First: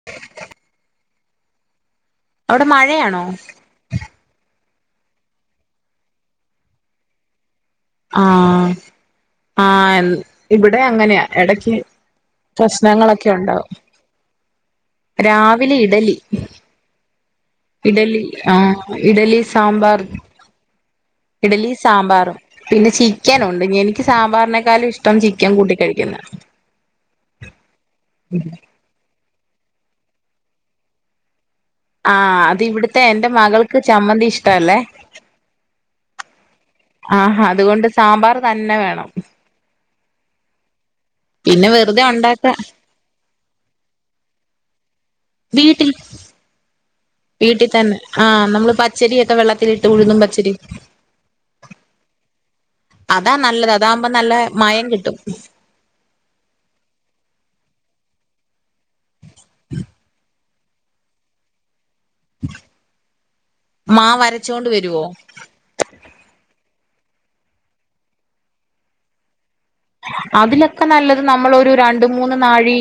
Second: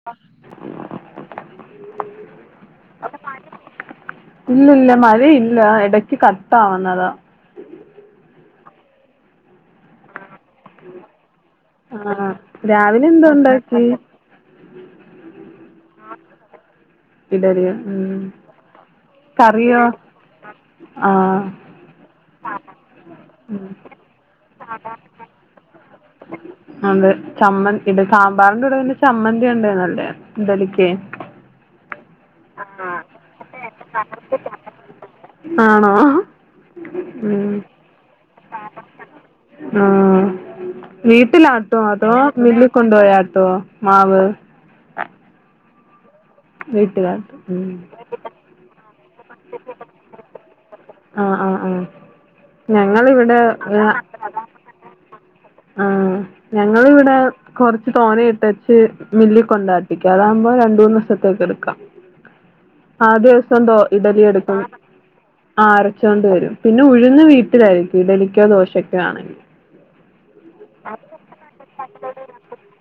[inaudible] അവിടെ മഴയാണോ ഇല്ലില്ല മഴയില്ല എടക്ക് കട്ടാവുന്നതാ ആഹ് ആഹ് ഇവിടെയങ്ങനെയാ എടക്ക് ആ രാവിലെ എന്തോ പ്രശ്നങ്ങളൊക്കെയ്ണ്ടാവും ഉണ്ടാക്കി രാവിലെ ഇഡലി ഇഡലി ഉം ഇഡലി ആഹ് ഇഡലി കറിയോ സാമ്പാർ ആ ഇഡലി സാമ്പാറും പിന്നെ ചിക്കനുണ്ട് ഉം എനിക്ക് സാമ്പാറിനേക്കാളുഇഷ്ടം ചി ക്കൻ കൂട്ടി കഴിക്കുന്ന അതെ ചമ്മൻ ഇഡ സാമ്പാറിന്റൂടെ ങ്ങനെ ചമ്മന്തിയുണ്ടേ നല്ലയാ ഇഡലിക്കേ ആഹ് അത് ഇവിടുത്തെ എന്റെ മകൾക്ക് ചമ്മന്തി ഇഷ്ടഅല്ലേ ആണോ ആഹ് ഉം അതുകൊണ്ട് സാമ്പാർ തന്നെ വേണം പിന്നെ വീട്ടിലാട്ടു വെറുതെ അതോ ഉണ്ടാക്ക മില്ലി കൊണ്ടുപോയാട്ടുഓ മാവ് വീട്ടിൽ വീട്ടിലാട്ടും വീട്ടിതന്നെ ആഹ് ഉം നമ്മള് പച്ചരിയൊക്കെ വെള്ളത്തിലിട്ട് ഉഴുന്നും പച്ചരി ആഹ് ആഹ് ആഹ് അതാ ഞങ്ങളിവിടെ നല്ലത് അതാകുമ്പോ നല്ല മയം കിട്ടും ആഹ് ഞങ്ങളിവിടെ കൊറച്ച് തോനെ ഇട്ടേച്ച് മില്ലിക്കൊണ്ടാട്ടിക്കും അതാ മ്പൊ രണ്ട്മൂന്ന് ദിവസത്തേക്കെടുക്കാം ആദ്യദിവസം ദോ മാ ഇഡലിയെട്ക്കും വരച്ചോണ്ട് വരുവോ ആരച്ചോണ്ട് വരും പിന്നെ ഉഴ്ന്ന് വീട്ടിലരക്കും ഇഡലിക്കോ ദോശക്കോ ആണെങ്ങ അതിലൊക്കെ നല്ലത് നമ്മളൊരു രണ്ട്മൂന്ന് നാഴി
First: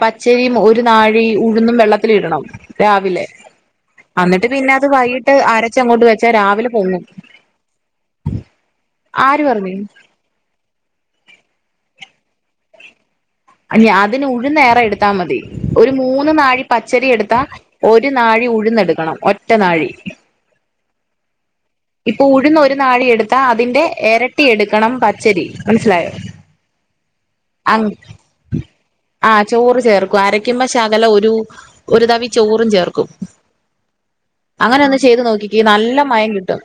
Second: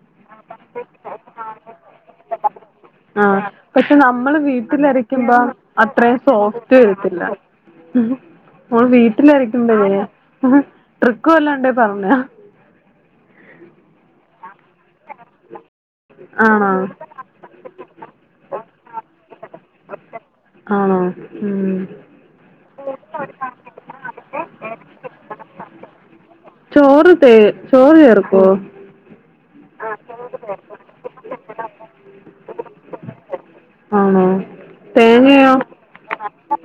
പ ച്ചരിം ഒരു നാഴി ഉഴുന്നും വെള്ളത്തിലിടണം ആ രാവിലെ അന്നിട്ട് പിന്നത് വൈകി പ്പം അത്രയും സോഫ്റ്റ് കിട്ടില്ല നമ്മള് ആര് പറഞ്ഞ് വീട്ടിലരിക്കുന്നതെങ്ങനെയാ ട്രിക്ക് വല്ലോം ഉണ്ടേ പറഞ്ഞ്താ അതിന് ഉഴ്ന്നേറെ എട്ത്താ മതി ഒരു മൂന്ന് നാഴി ആണോ പച്ചരിയെട്ത്താ ഒരു നാഴി ഉഴുന്നെട്ക്കണം ഒറ്റ നാഴി ആണോ ഉം ഇപ്പൊ ഉഴന്നൊരു നാഴിയെട്ത്താ അതിന്റെ എരട്ടിയെട്ക്കണം പച്ചരി മനസ്സിലായോ ചോറ്ത്തെ ചോറ് ചേർക്കോ ആഹ് ചോറ് ചേർക്കും അരക്കുമ്പ ശകലം ഒരു ഒരു തവി ചോറും ചേർക്കും ആണാ അങ്ങനെ ഒന്ന് ചെയ്ത് നോക്കിക്കേ നല്ല മയം കിട്ടും.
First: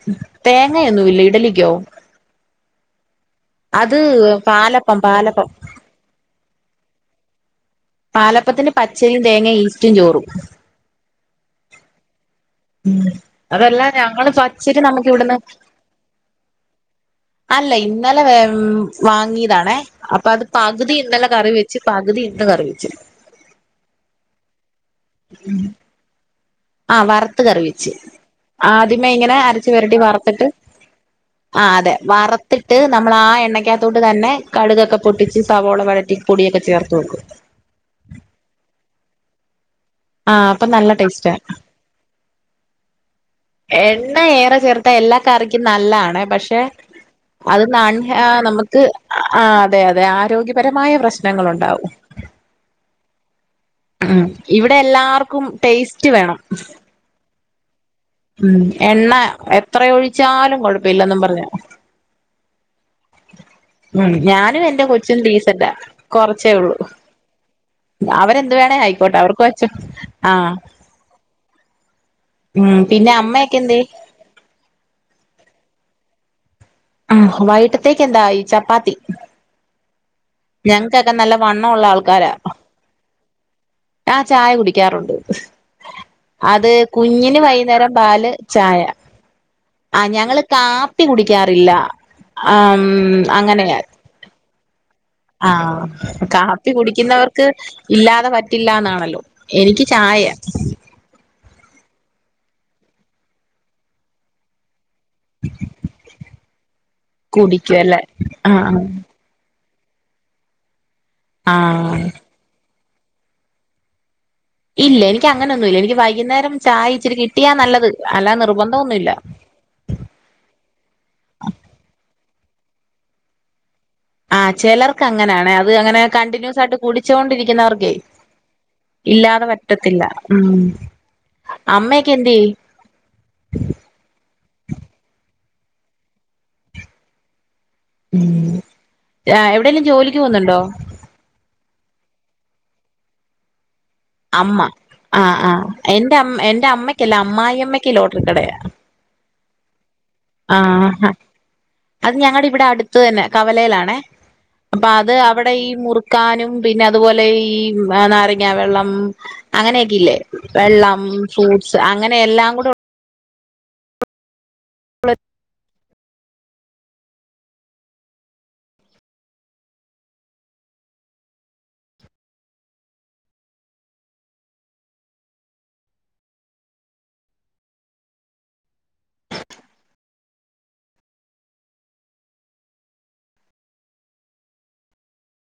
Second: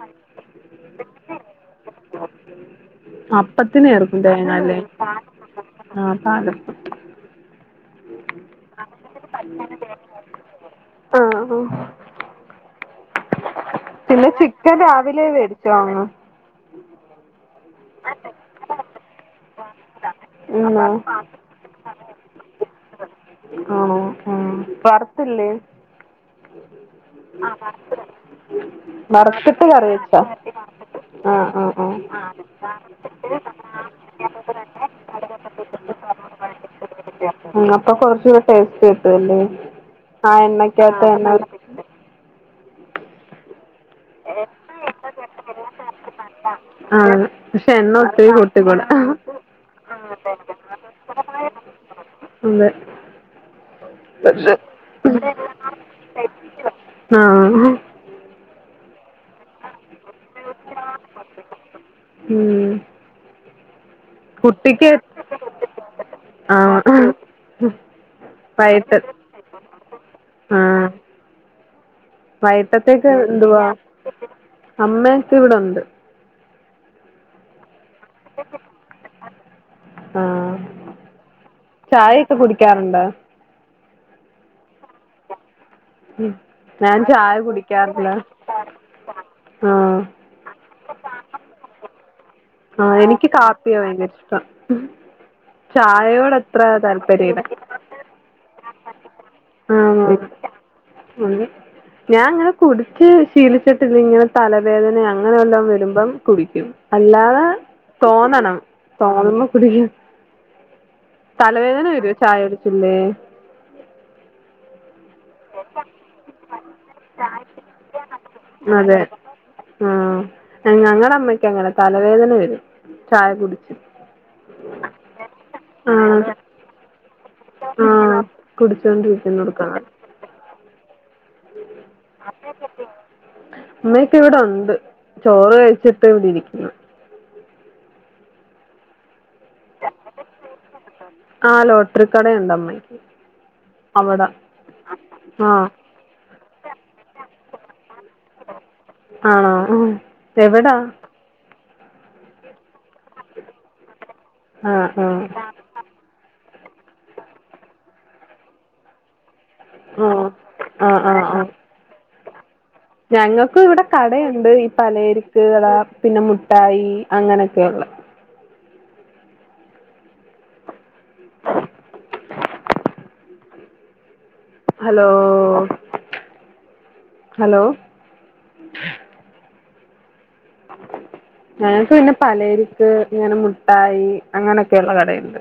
തേങ്ങയൊന്നു ഇല്ലേ ഇഡലിക്കോ? അപ്പത്തിന് അത് പാലപ്പം പാലപ്പം. ആഹ് പാലപ്പം പാലപ്പത്തിന് പച്ചരിയും തേങ്ങയും ഈസ്റ്റും ചോറും. ആ ആ ഉ അതെല്ലാം പിന്നെ ഞങ്ങള് ചിക്കൻ പച്ചരി നമ്മുക്ക് രാവിലെ ഇവിടുന്ന്. വേടിച്ചോ അങ്ങ് അല്ല ഇന്നലെ വാങ്ങിയതാണേ. അപ്പൊ അത് ഉമ്മ പകുതി ഇന്നല്ലെ കറി വെച്ച് പകുതി ഇന്ന് കറി വെച്ച്. ആഹ് ആഹ് വറ്ത്തില്ലേ? ആ വറുത്ത് കറി വെച്ച് ആദ്യമേ ഇങ്ങനെ വറ്ത്തിട്ട് അരച്ച് കറി പെരട്ടി വെച്ച വറുത്തിട്ട് ആഹ് ആഹ് ആ ത്തിട്ട് നമ്മൾ ആ എണ്ണക്കകത്തോട്ട് തന്നെ കടുകൊക്കെ പൊട്ടിച്ച് സവോള വഴറ്റി പൊടിയൊക്കെ ചേർത്ത് കൊടുക്കും ഉം അപ്പൊ കൊറച്ചുടെ ടേസ്റ്റ് കിട്ടുംല്ലേ ആ അപ്പൊ നല്ല എണ്ണക്കകത്തെ ടേസ്റ്റാ എണ്ണ എണ്ണ ഏറെ ചേർത്ത എല്ലാ കറിക്കും നല്ലാണെ പക്ഷെ ആ അത് പക്ഷെ എണ്ണ നാണ് ഒത്തിരി നമുക്ക് കൂട്ടിക്കൂടാ ആ അതെ അതെ ആരോഗ്യപരമായ പ്രശ്നങ്ങൾ ഉണ്ടാവും അതെ ഉം പക്ഷെ ഇവിടെ എല്ലാർക്കും ടേസ്റ്റ് വേണം ആഹ് ഉം എണ്ണ എത്ര ഒഴിച്ചാലും കൊഴപ്പില്ലെന്നും പറഞ് ഉം ഞാനും എന്റെ കുട്ടിക്ക് കൊച്ചും ഡീസെന്റ കൊറച്ചേ ആ ഉള്ളൂ വൈകിട്ട് അവരെന്തു വേണേ ആയിക്കോട്ടെ അവർക്ക് വെച്ചു ആഹ് ഉം വയിട്ടത്തേക്ക് പിന്നെ അമ്മയൊക്കെ എന്തുവാ എന്തേ അമ്മൊ യൊക്കെ ഇവിടൊണ്ട് ആ വൈട്ടത്തേക്ക് എന്താ ഈ ചപ്പാത്തി ആ ഞങ്ങക്കൊക്കെ നല്ല വണ്ണം ഉള്ള ആൾക്കാരാ ചായയൊക്കെ കുടിക്കാറുണ്ടോ ആ ചായ കുടിക്കാറുണ്ട് അത് ഞാൻ ചായ കുഞ്ഞിന് വൈകുന്നേരം കുടിക്കാറില്ല പാല് ചായ ആ ഞങ്ങള് കാപ്പി കുടിക്കാറില്ല ആം ആഹ് എനിക്ക് കാപ്പിയ ഭയങ്കര ഇഷ്ടം ആഹ് ചായയോട് അത്ര കാപ്പി കുടിക്കുന്നവർക്ക് ഇല്ലാതെ പറ്റില്ലാന്നാണല്ലോ എനിക്ക് ആഹ് ചായ ഞാൻ ഇങ്ങനെ കുടിച്ച് ശീലിച്ചിട്ടില്ല ഇങ്ങനെ തലവേദന അങ്ങനെ വല്ലോം വരുമ്പ കുടിക്കും അല്ലാതെ കുടിക്കുവല്ലേ ആ തോന്നണം തോന്ന് മ്പ കുടികും ആ തലവേദന വരുവ ചായ കുടികുമ്പേ ഇല്ല എനിക്ക് അങ്ങനെയൊന്നുല്ല എനിക്ക് വൈകുന്നേരം ചായ ഇച്ചിരി കിട്ടിയാ നല്ലത് അല്ലാ നിർബന്ധം ഒന്നുല്ല ആ ഞങ്ങളുടെ അമ്മയ്ക്ക് അങ്ങന തലവേദന വരും ചായ കുടിച്ച് ആ ചിലർക്ക് അങ്ങനാണെ അത് അങ്ങന ആഹ് കണ്ടിന്യൂസ് ആയിട്ട് കൂടിച്ചോണ്ടിരി കുന്ന വർക്കെ ആഹ് ഇല്ലാതെ കുടിച്ചോണ്ടിരിക്കുന്നോട്ത്താണ് പറ്റത്തില്ല ഉം അമ്മയൊക്കെ എന്ത്യേ ഉമ്മയൊക്കെ ഇവിടെ ഉണ്ട് ചോറ് കഴിച്ചിട്ട് ഇവിടെ ഇരിക്കുന്നു ഉം എവിടെയെങ്കിലും ജോലിക്ക് പോന്നുന്നുണ്ടോ? ആഹ് ലോട്ടറി കടയുണ്ട് അമ്മയ്ക്ക് അവിടെ അമ്മ ആഹ് ആഹ് എന്റെ അമ്മ എന്റെ അമ്മയ്ക്കല്ല അമ്മായിയമ്മയ്ക്ക് ലോട്ടറിക്കടയാ ആണോ എവിടാ അത് ഞങ്ങടെ ഇവിടെ അടുത്ത് തന്നെ കവലയിലാണേ അപ്പൊ ആഹ് അത് അവ ആഹ് അവിടെ ഈ മുറുക്കാനും പിന്നെ അതുപോലെ ഈ നാരങ്ങ വെള്ളം അങ്ങനെയൊക്കെ ഇല്ലേ ആഹ് ആഹ് വെള്ളം ഫ്രൂട്ട്സ് അങ്ങനെ എല്ലാം കൂടെ ഞങ്ങൾക്ക് ഇവിടെ കടയുണ്ട് ഈ പല ചെരക്ക്കട പിന്നെ മുട്ടായി അങ്ങനെയൊക്കെയ ഉള്ള [unintelligible] ഹലോ ഹലോ [unintelligible] ഞങ്ങക്ക് പിന്നെ പല ചെരക്ക് ഇങ്ങനെ മുട്ടായി അങ്ങനെയൊക്കെയുള്ള കടയുണ്ട്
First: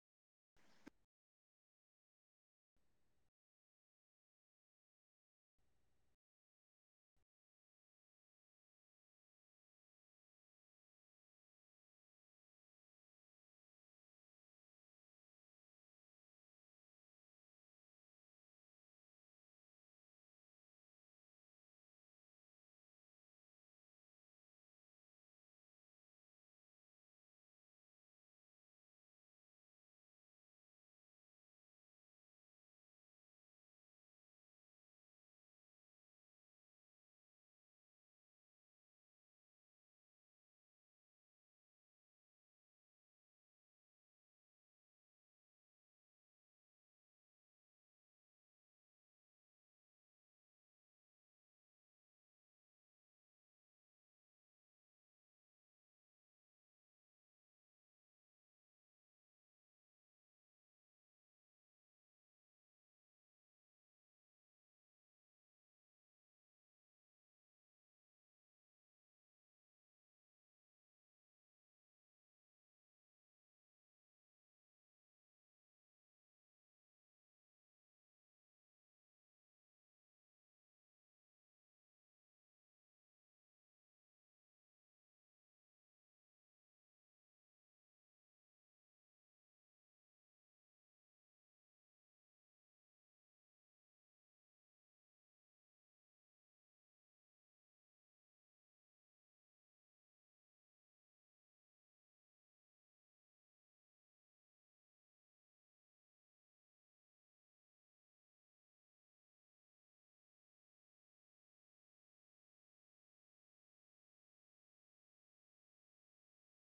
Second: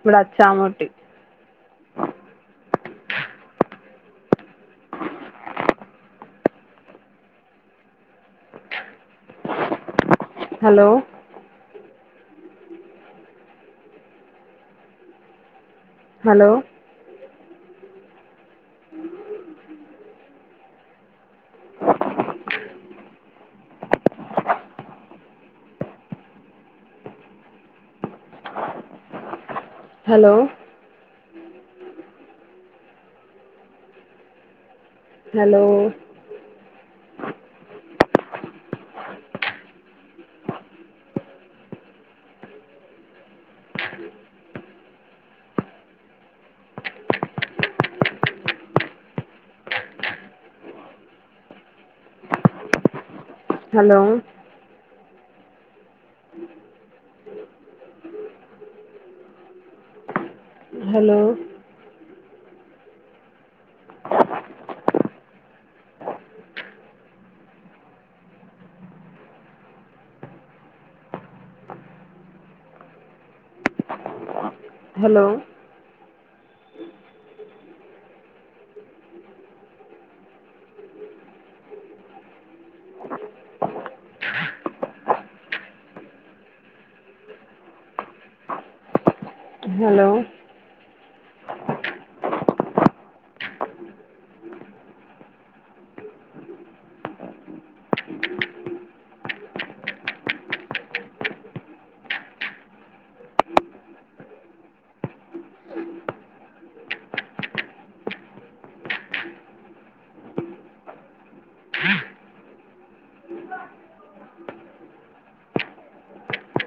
ഇവിടെ അച്ചാമൂട്ടി ആ hello hello [unintelligible] hello hello hello hello hello hello